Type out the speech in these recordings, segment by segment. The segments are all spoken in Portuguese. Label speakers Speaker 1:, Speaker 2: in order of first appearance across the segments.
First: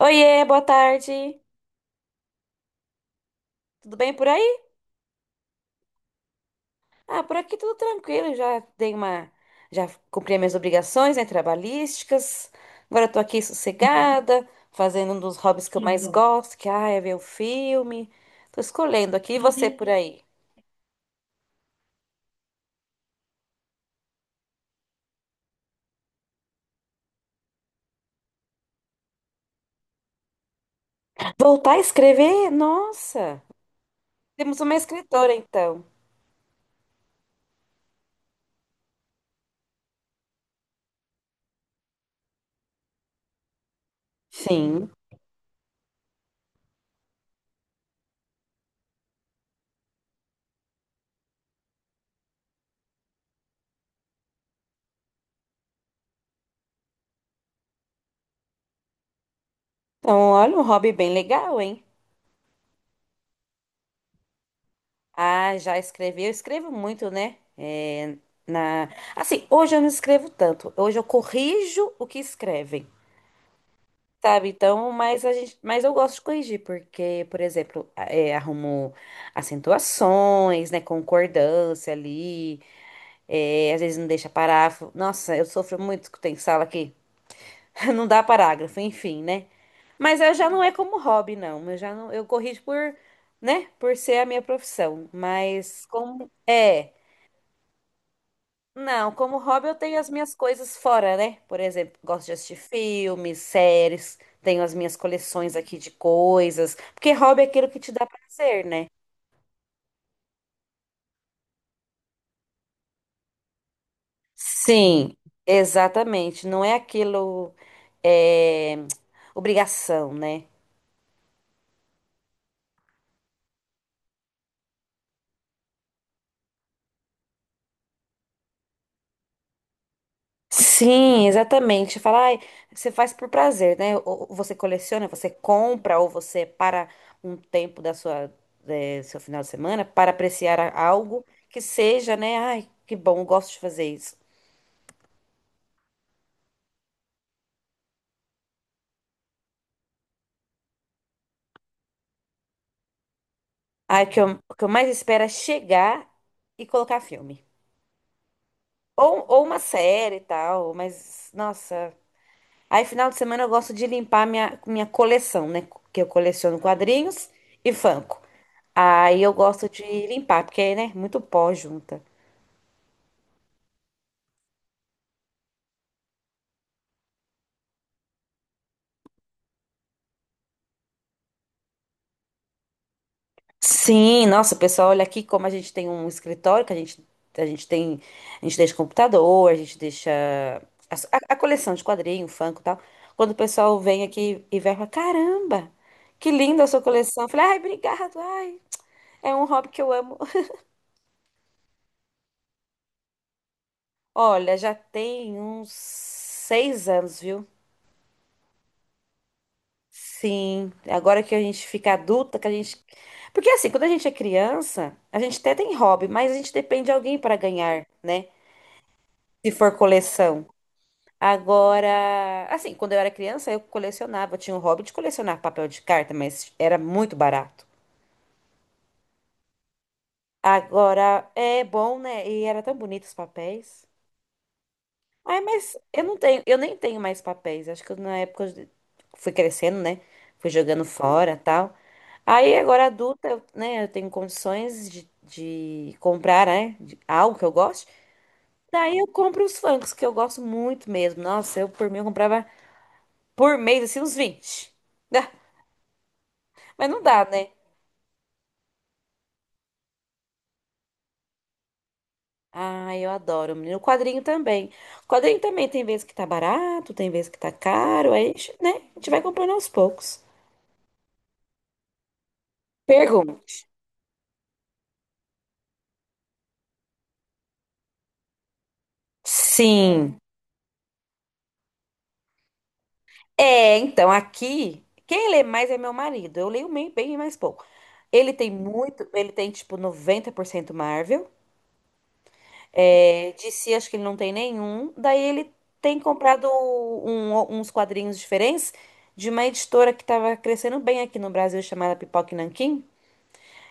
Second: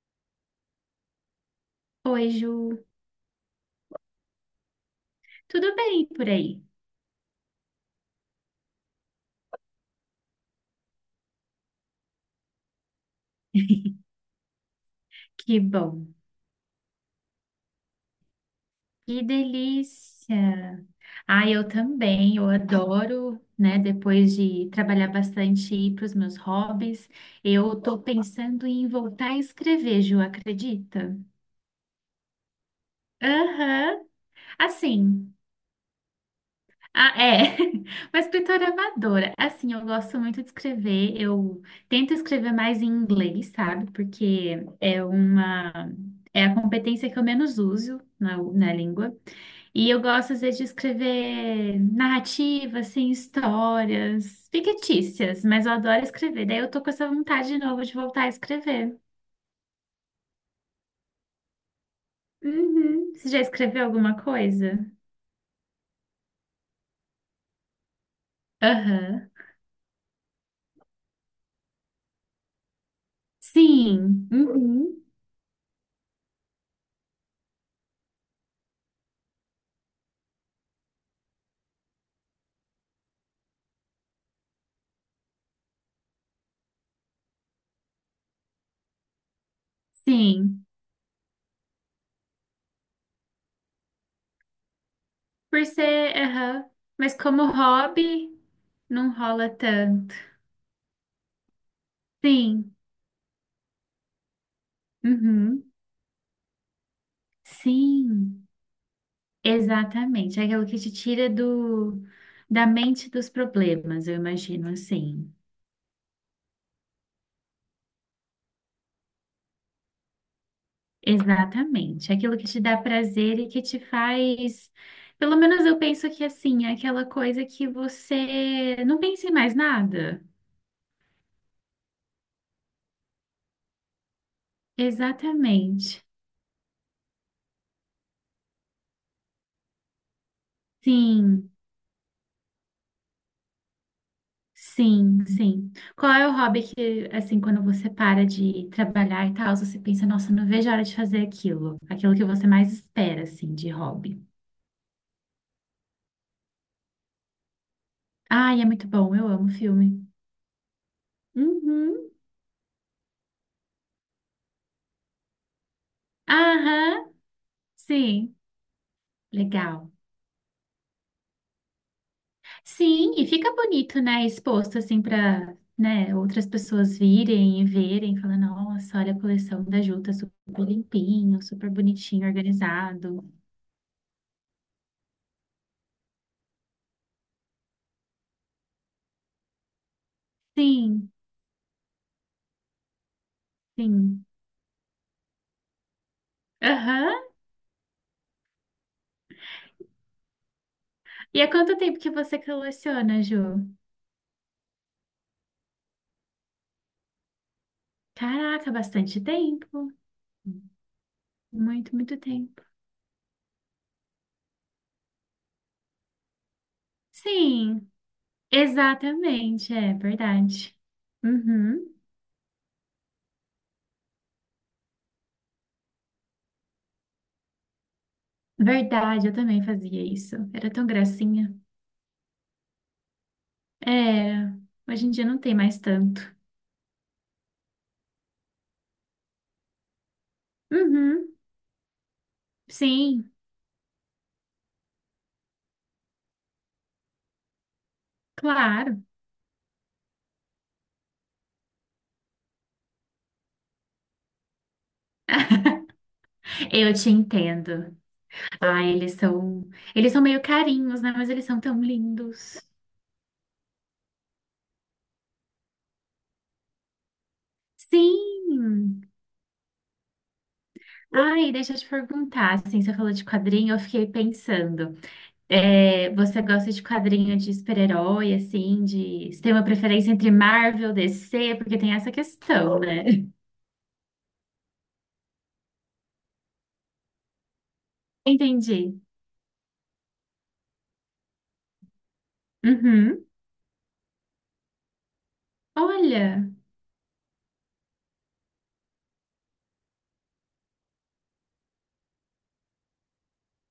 Speaker 1: Oiê, boa tarde.
Speaker 2: Oi, Ju.
Speaker 1: Tudo bem por aí?
Speaker 2: Tudo bem por aí?
Speaker 1: Ah, por aqui tudo tranquilo. Já cumpri as minhas obrigações, né, trabalhísticas. Agora eu tô aqui sossegada, fazendo um dos
Speaker 2: Que
Speaker 1: hobbies que eu
Speaker 2: bom.
Speaker 1: mais, uhum, gosto, que ah, é ver o filme. Tô escolhendo
Speaker 2: Que
Speaker 1: aqui, e você por aí?
Speaker 2: delícia. Ah, eu também. Eu adoro, né? Depois de trabalhar bastante e ir para os meus hobbies, eu tô pensando em voltar a escrever, Ju, acredita?
Speaker 1: Voltar a escrever? Nossa,
Speaker 2: Aham.
Speaker 1: temos uma escritora
Speaker 2: Assim.
Speaker 1: então.
Speaker 2: Ah, é. Uma escritora amadora. Assim, eu gosto muito de escrever. Eu tento escrever mais em inglês, sabe? Porque
Speaker 1: Sim.
Speaker 2: é uma. É a competência que eu menos uso na língua. E eu gosto, às vezes, de escrever narrativas, assim, histórias fictícias, mas eu adoro escrever. Daí eu tô com essa vontade de novo de voltar a escrever.
Speaker 1: Então, olha um hobby bem legal, hein?
Speaker 2: Uhum. Você já escreveu alguma coisa?
Speaker 1: Ah, já escrevi. Eu escrevo muito, né? É, na...
Speaker 2: Aham.
Speaker 1: assim, hoje eu não escrevo tanto. Hoje eu corrijo o que escrevem,
Speaker 2: Sim.
Speaker 1: sabe? Então,
Speaker 2: Uhum.
Speaker 1: mas eu gosto de corrigir, porque, por exemplo, arrumo acentuações, né? Concordância ali. Às vezes não deixa parágrafo. Nossa, eu sofro muito que tem sala aqui. Não dá parágrafo, enfim, né? Mas eu já não
Speaker 2: Sim.
Speaker 1: é como hobby, não. Eu já não, eu corrijo por, né? Por ser a minha profissão.
Speaker 2: Por
Speaker 1: Mas
Speaker 2: ser,
Speaker 1: como.
Speaker 2: aham.
Speaker 1: É.
Speaker 2: Mas como hobby,
Speaker 1: Não,
Speaker 2: não
Speaker 1: como
Speaker 2: rola
Speaker 1: hobby eu tenho as
Speaker 2: tanto.
Speaker 1: minhas coisas fora, né? Por exemplo, gosto de assistir
Speaker 2: Sim.
Speaker 1: filmes, séries, tenho as minhas coleções
Speaker 2: Uhum.
Speaker 1: aqui de coisas, porque hobby é aquilo que te dá
Speaker 2: Sim.
Speaker 1: prazer, né?
Speaker 2: Exatamente. É aquilo que te tira do, da mente dos problemas, eu imagino,
Speaker 1: Sim,
Speaker 2: assim.
Speaker 1: exatamente. Não é aquilo, é obrigação, né?
Speaker 2: Exatamente, aquilo que te dá prazer e que te faz, pelo menos eu penso que assim, é aquela coisa que você não pensa em mais nada.
Speaker 1: Sim, exatamente. Falar, ai, você faz por prazer, né? Ou você coleciona, você compra,
Speaker 2: Exatamente.
Speaker 1: ou você para um tempo da seu final de semana para apreciar algo
Speaker 2: Sim,
Speaker 1: que seja, né? Ai, que bom, eu gosto de fazer isso.
Speaker 2: sim, sim. Qual é o hobby que, assim, quando você para de trabalhar e tal, você pensa, nossa, não vejo a hora de fazer aquilo, aquilo que você mais espera, assim, de
Speaker 1: Ai, o que
Speaker 2: hobby.
Speaker 1: eu, o que eu mais espero é chegar e colocar filme.
Speaker 2: Ai, é muito bom,
Speaker 1: Ou,
Speaker 2: eu
Speaker 1: ou
Speaker 2: amo
Speaker 1: uma
Speaker 2: filme.
Speaker 1: série e tal, mas, nossa.
Speaker 2: Uhum.
Speaker 1: Aí, final de semana, eu gosto de limpar minha coleção, né? Que eu coleciono
Speaker 2: Aham,
Speaker 1: quadrinhos e Funko.
Speaker 2: sim,
Speaker 1: Aí eu gosto de
Speaker 2: legal.
Speaker 1: limpar, porque, né? Muito pó junta.
Speaker 2: Sim, e fica bonito, né? Exposto assim para, né, outras pessoas virem e verem, falar, nossa, olha a coleção da Ju, tá super limpinho, super bonitinho, organizado.
Speaker 1: Sim, nossa, pessoal, olha aqui como a gente tem um escritório que a gente tem. A gente deixa computador, a gente deixa
Speaker 2: Sim,
Speaker 1: coleção de quadrinho, Funko e tal. Quando o pessoal vem
Speaker 2: sim.
Speaker 1: aqui e vai falar, caramba, que linda a sua
Speaker 2: Aham.
Speaker 1: coleção. Eu falei, ai, obrigado, ai, é um hobby que eu amo.
Speaker 2: E há quanto tempo que você coleciona, Ju?
Speaker 1: Olha, já tem uns 6 anos, viu?
Speaker 2: Caraca, bastante tempo.
Speaker 1: Sim, agora que a gente fica
Speaker 2: Muito, muito
Speaker 1: adulta, que a
Speaker 2: tempo.
Speaker 1: gente. Porque assim, quando a gente é criança, a gente até tem hobby, mas a gente depende de alguém para ganhar,
Speaker 2: Sim,
Speaker 1: né? Se
Speaker 2: exatamente,
Speaker 1: for
Speaker 2: é
Speaker 1: coleção.
Speaker 2: verdade. Uhum.
Speaker 1: Agora, assim, quando eu era criança, eu colecionava, eu tinha o hobby de colecionar papel de carta, mas era muito barato.
Speaker 2: Verdade, eu também fazia isso. Era tão
Speaker 1: Agora
Speaker 2: gracinha.
Speaker 1: é bom, né? E era tão bonito os papéis.
Speaker 2: É, hoje em dia não
Speaker 1: Ai,
Speaker 2: tem
Speaker 1: mas
Speaker 2: mais tanto.
Speaker 1: eu nem tenho mais papéis. Acho que na época eu fui crescendo, né? Fui jogando
Speaker 2: Uhum,
Speaker 1: fora, tal. Aí agora adulta,
Speaker 2: sim,
Speaker 1: né, eu tenho condições de comprar, né, algo que eu gosto. Daí
Speaker 2: claro.
Speaker 1: eu compro os Funkos, que eu gosto muito mesmo. Nossa, eu por mim eu comprava por mês, assim, uns 20. Ah, mas
Speaker 2: Eu
Speaker 1: não
Speaker 2: te
Speaker 1: dá, né?
Speaker 2: entendo. Ah, eles são meio carinhos, né? Mas eles são tão lindos.
Speaker 1: Ai, eu adoro, menino. O quadrinho também. O quadrinho também tem vezes que tá barato, tem vezes que tá caro. Aí, né, a
Speaker 2: Sim.
Speaker 1: gente vai comprando aos poucos.
Speaker 2: Ai, deixa eu te perguntar, assim, você falou de
Speaker 1: Pergunta.
Speaker 2: quadrinho, eu fiquei pensando. É, você gosta de quadrinho de super-herói, assim, de... Você tem uma preferência
Speaker 1: Sim.
Speaker 2: entre Marvel, DC? Porque tem essa questão, né?
Speaker 1: É, então aqui, quem lê mais é meu marido. Eu leio bem mais pouco.
Speaker 2: Entendi.
Speaker 1: Ele tem tipo 90% Marvel.
Speaker 2: Uhum.
Speaker 1: É, DC acho que ele não tem nenhum. Daí ele tem comprado
Speaker 2: Olha.
Speaker 1: uns quadrinhos diferentes de uma editora que estava crescendo bem aqui no Brasil chamada Pipoca e Nanquim.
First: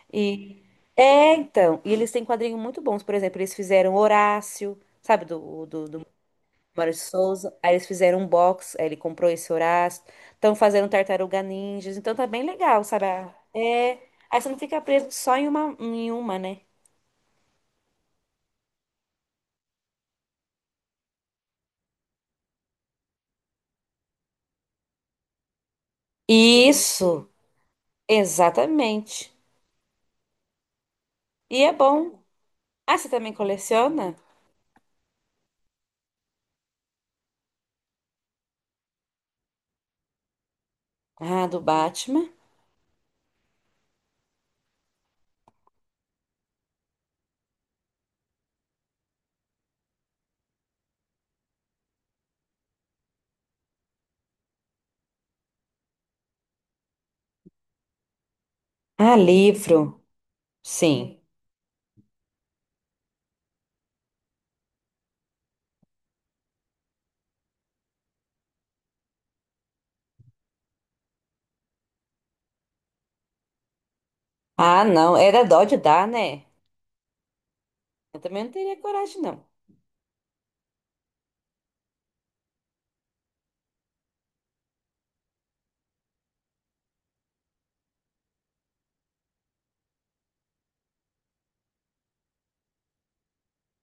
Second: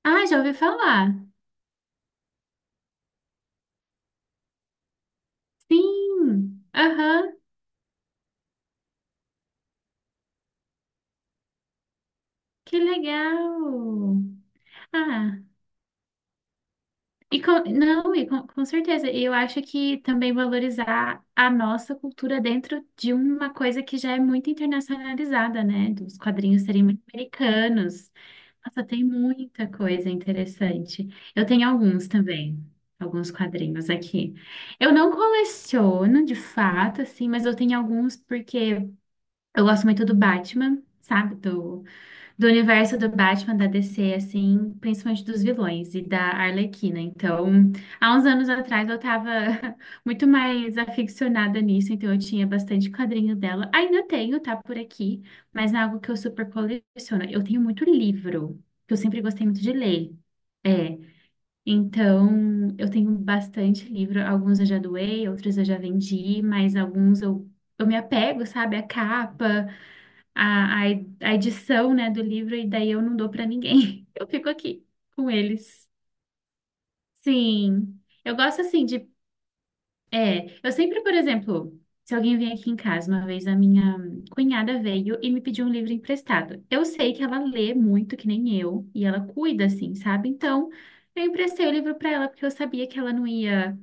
Speaker 2: Ah, já ouvi
Speaker 1: E
Speaker 2: falar.
Speaker 1: e eles têm quadrinhos muito bons. Por exemplo, eles fizeram Horácio, sabe, do
Speaker 2: Sim,
Speaker 1: Maurício de
Speaker 2: aham,
Speaker 1: Souza. Aí eles fizeram um box, aí ele comprou esse Horácio. Estão fazendo Tartaruga Ninjas, então tá bem
Speaker 2: que
Speaker 1: legal, sabe? Ah, é.
Speaker 2: legal.
Speaker 1: Aí você não fica preso só
Speaker 2: Ah,
Speaker 1: em uma, né?
Speaker 2: e com, não, e com certeza, e eu acho que também valorizar a nossa cultura dentro de uma coisa que já é muito internacionalizada, né? Dos quadrinhos serem muito
Speaker 1: Isso,
Speaker 2: americanos. Nossa, tem
Speaker 1: exatamente.
Speaker 2: muita coisa interessante. Eu
Speaker 1: E
Speaker 2: tenho
Speaker 1: é
Speaker 2: alguns
Speaker 1: bom.
Speaker 2: também,
Speaker 1: Ah, você
Speaker 2: alguns
Speaker 1: também
Speaker 2: quadrinhos
Speaker 1: coleciona?
Speaker 2: aqui. Eu não coleciono de fato, assim, mas eu tenho alguns porque eu gosto muito do Batman, sabe?
Speaker 1: Ah, do
Speaker 2: Do
Speaker 1: Batman.
Speaker 2: do universo do Batman da DC, assim, principalmente dos vilões e da Arlequina. Então, há uns anos atrás eu tava muito mais aficionada nisso, então eu tinha bastante quadrinho dela. Ainda tenho, tá por aqui, mas não é algo que eu super coleciono. Eu tenho muito livro, que eu
Speaker 1: Ah,
Speaker 2: sempre gostei muito de
Speaker 1: livro.
Speaker 2: ler. É,
Speaker 1: Sim.
Speaker 2: então eu tenho bastante livro, alguns eu já doei, outros eu já vendi, mas alguns eu me apego, sabe, à capa a, a, a edição, né, do livro e daí eu não dou para ninguém. Eu fico
Speaker 1: Ah,
Speaker 2: aqui
Speaker 1: não.
Speaker 2: com
Speaker 1: Era dó de
Speaker 2: eles.
Speaker 1: dar, né?
Speaker 2: Sim,
Speaker 1: Eu
Speaker 2: eu
Speaker 1: também não
Speaker 2: gosto
Speaker 1: teria
Speaker 2: assim de.
Speaker 1: coragem, não.
Speaker 2: É, eu sempre, por exemplo, se alguém vem aqui em casa, uma vez a minha cunhada veio e me pediu um livro emprestado. Eu sei que ela lê muito, que nem eu, e ela cuida, assim, sabe? Então, eu emprestei o livro para ela porque eu sabia que ela não ia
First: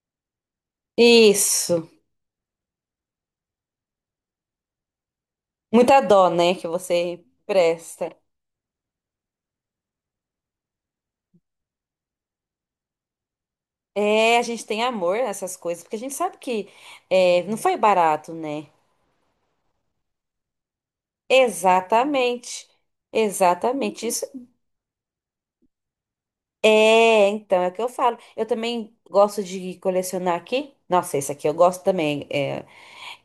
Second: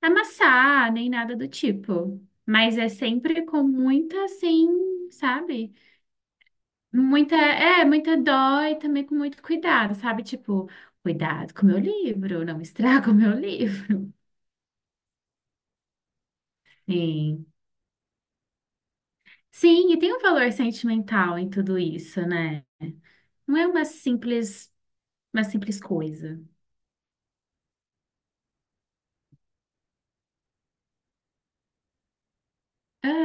Speaker 2: amassar nem nada do
Speaker 1: Isso.
Speaker 2: tipo. Mas é sempre com muita, assim, sabe?
Speaker 1: Muita dó, né, que você
Speaker 2: Muita, é,
Speaker 1: presta.
Speaker 2: muita dó e também com muito cuidado, sabe? Tipo, cuidado com o meu livro, não estraga o meu livro.
Speaker 1: É, a gente tem amor nessas coisas, porque a gente sabe que
Speaker 2: Sim.
Speaker 1: não foi barato, né?
Speaker 2: Sim, e tem um valor sentimental em tudo isso, né?
Speaker 1: Exatamente.
Speaker 2: Não é
Speaker 1: Exatamente. Isso
Speaker 2: uma simples coisa.
Speaker 1: é, então, é o que eu falo. Eu também gosto de colecionar aqui. Nossa, esse aqui eu gosto também. é,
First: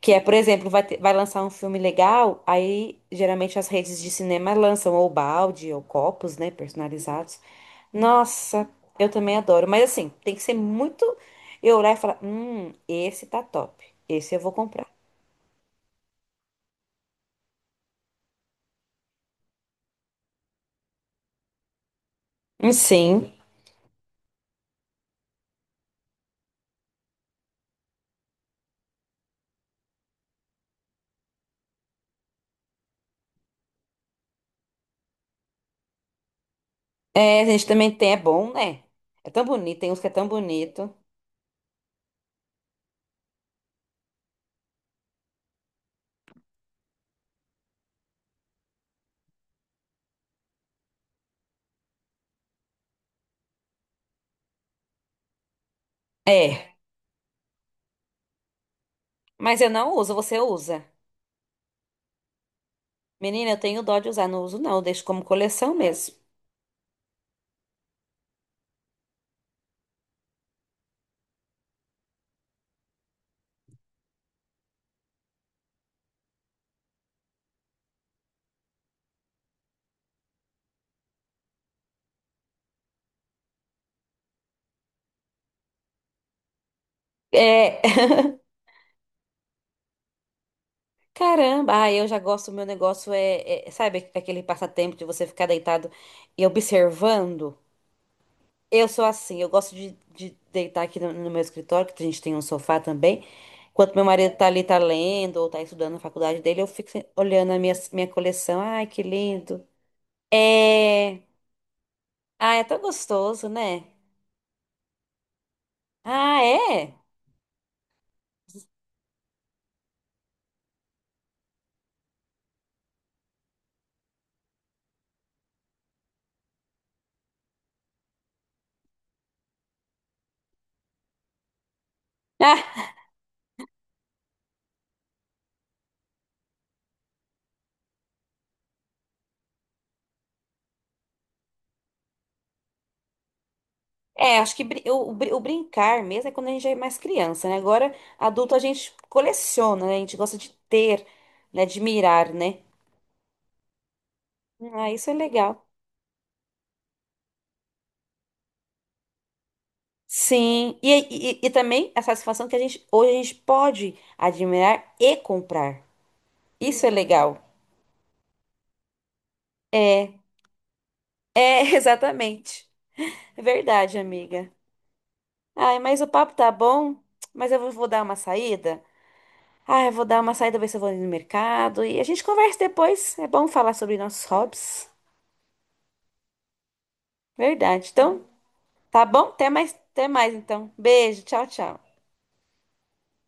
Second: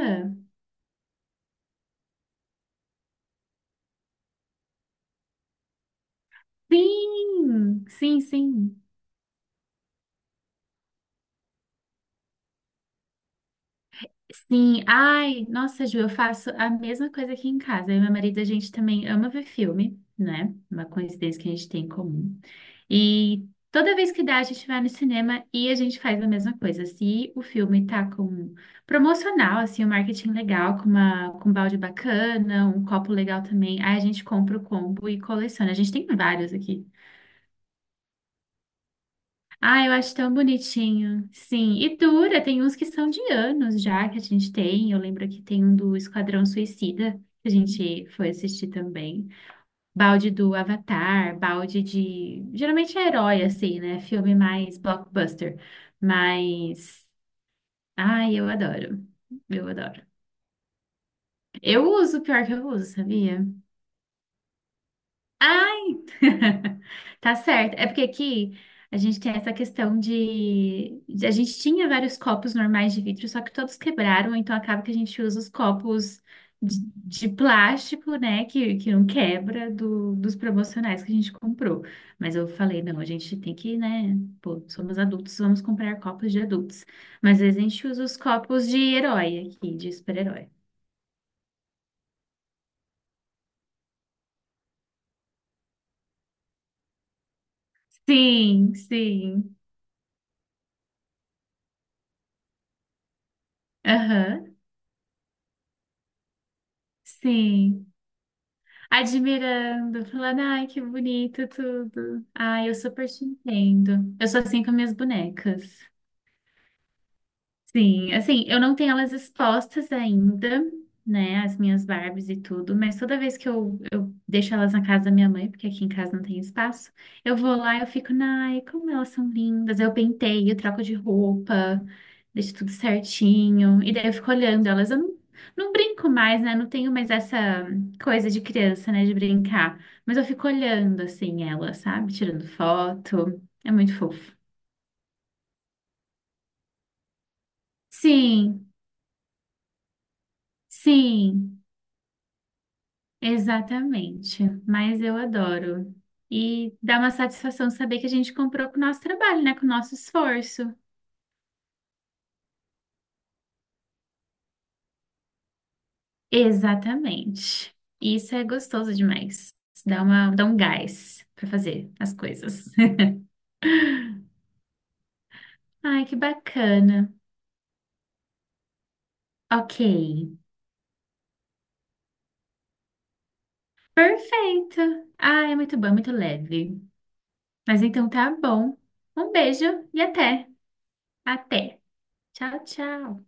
Speaker 1: que é, por exemplo, vai lançar um filme legal, aí geralmente as redes de cinema lançam ou balde ou copos, né, personalizados.
Speaker 2: sim, sim,
Speaker 1: Nossa,
Speaker 2: sim.
Speaker 1: eu também adoro. Mas assim, tem que ser muito. Eu olhar e falar: esse tá top. Esse eu vou
Speaker 2: Sim,
Speaker 1: comprar.
Speaker 2: ai, nossa, Ju, eu faço a mesma coisa aqui em casa. Eu e meu marido, a gente também ama ver filme, né? Uma coincidência que a gente tem em comum.
Speaker 1: Sim.
Speaker 2: E toda vez que dá, a gente vai no cinema e a gente faz a mesma coisa. Se o filme tá com promocional, assim, um marketing legal, com uma, com um balde bacana, um copo legal também, aí a gente compra o combo e coleciona. A gente tem vários aqui.
Speaker 1: É, a gente também tem, é bom, né? É tão bonito,
Speaker 2: Ah,
Speaker 1: tem
Speaker 2: eu
Speaker 1: uns que é
Speaker 2: acho
Speaker 1: tão
Speaker 2: tão
Speaker 1: bonito.
Speaker 2: bonitinho. Sim, e dura, tem uns que são de anos já que a gente tem. Eu lembro que tem um do Esquadrão Suicida, que a gente foi assistir também. Balde do Avatar, balde de. Geralmente é herói, assim, né? Filme mais blockbuster.
Speaker 1: É,
Speaker 2: Mas. Ai, eu adoro.
Speaker 1: mas eu
Speaker 2: Eu
Speaker 1: não
Speaker 2: adoro.
Speaker 1: uso, você usa.
Speaker 2: Eu uso, pior que eu uso, sabia?
Speaker 1: Menina, eu tenho dó de usar, não uso não, eu deixo como
Speaker 2: Ah,
Speaker 1: coleção mesmo.
Speaker 2: tá certo. É porque aqui a gente tem essa questão de. De- A gente tinha vários copos normais de vidro, só que todos quebraram, então acaba que a gente usa os copos de plástico, né? Que não quebra do- dos promocionais que a gente comprou. Mas eu falei, não, a gente tem que, né? Pô, somos adultos, vamos comprar copos de adultos. Mas às vezes a
Speaker 1: É,
Speaker 2: gente usa os copos de herói aqui, de super-herói.
Speaker 1: caramba, ah, eu já gosto, meu negócio é, sabe, aquele passatempo de você ficar deitado e observando.
Speaker 2: Sim,
Speaker 1: Eu sou assim, eu
Speaker 2: sim.
Speaker 1: gosto de deitar aqui no meu escritório, que a gente tem um sofá também. Enquanto meu marido tá
Speaker 2: Aham,
Speaker 1: ali, tá lendo ou tá estudando na faculdade dele, eu fico olhando a minha,
Speaker 2: sim.
Speaker 1: minha coleção. Ai, que lindo.
Speaker 2: Admirando, falando, ai, que
Speaker 1: É.
Speaker 2: bonito tudo.
Speaker 1: Ah, é
Speaker 2: Ai, eu
Speaker 1: tão
Speaker 2: super te
Speaker 1: gostoso, né?
Speaker 2: entendo. Eu sou assim com minhas bonecas.
Speaker 1: Ah, é?
Speaker 2: Sim, assim, eu não tenho elas expostas ainda, né, as minhas Barbies e tudo, mas toda vez que eu deixo elas na casa da minha mãe, porque aqui em casa não tem espaço, eu vou lá e eu fico, ai, como elas são lindas, eu penteio, troco de roupa, deixo tudo
Speaker 1: Ah,
Speaker 2: certinho, e daí eu fico olhando elas, eu não, não brinco mais, né, não tenho mais essa coisa de criança, né, de brincar, mas eu fico olhando, assim, elas, sabe, tirando foto, é muito fofo.
Speaker 1: é, acho que o brincar mesmo é quando a gente é mais criança, né? Agora, adulto, a
Speaker 2: Sim,
Speaker 1: gente coleciona, né? A gente gosta de ter,
Speaker 2: sim.
Speaker 1: né? De mirar, né?
Speaker 2: Exatamente,
Speaker 1: Ah,
Speaker 2: mas
Speaker 1: isso é
Speaker 2: eu
Speaker 1: legal.
Speaker 2: adoro. E dá uma satisfação saber que a gente comprou com o nosso trabalho, né? Com o nosso esforço.
Speaker 1: Sim. E também a satisfação que hoje a gente pode admirar e comprar. Isso é legal.
Speaker 2: Exatamente. Isso é gostoso demais. Dá
Speaker 1: É,
Speaker 2: uma, dá um gás para fazer as
Speaker 1: exatamente.
Speaker 2: coisas.
Speaker 1: É verdade, amiga. Ai, mas
Speaker 2: Ai,
Speaker 1: o
Speaker 2: que
Speaker 1: papo tá bom,
Speaker 2: bacana.
Speaker 1: mas eu vou dar uma saída.
Speaker 2: Ok.
Speaker 1: Ah, eu vou dar uma saída, ver se eu vou ali no mercado. E a gente conversa depois. É bom falar sobre nossos
Speaker 2: Perfeito.
Speaker 1: hobbies.
Speaker 2: Ah, é muito bom, é muito leve. Mas
Speaker 1: Verdade.
Speaker 2: então
Speaker 1: Então,
Speaker 2: tá bom.
Speaker 1: tá bom?
Speaker 2: Um beijo e
Speaker 1: Até mais
Speaker 2: até.
Speaker 1: então. Beijo, tchau, tchau.
Speaker 2: Até. Tchau, tchau.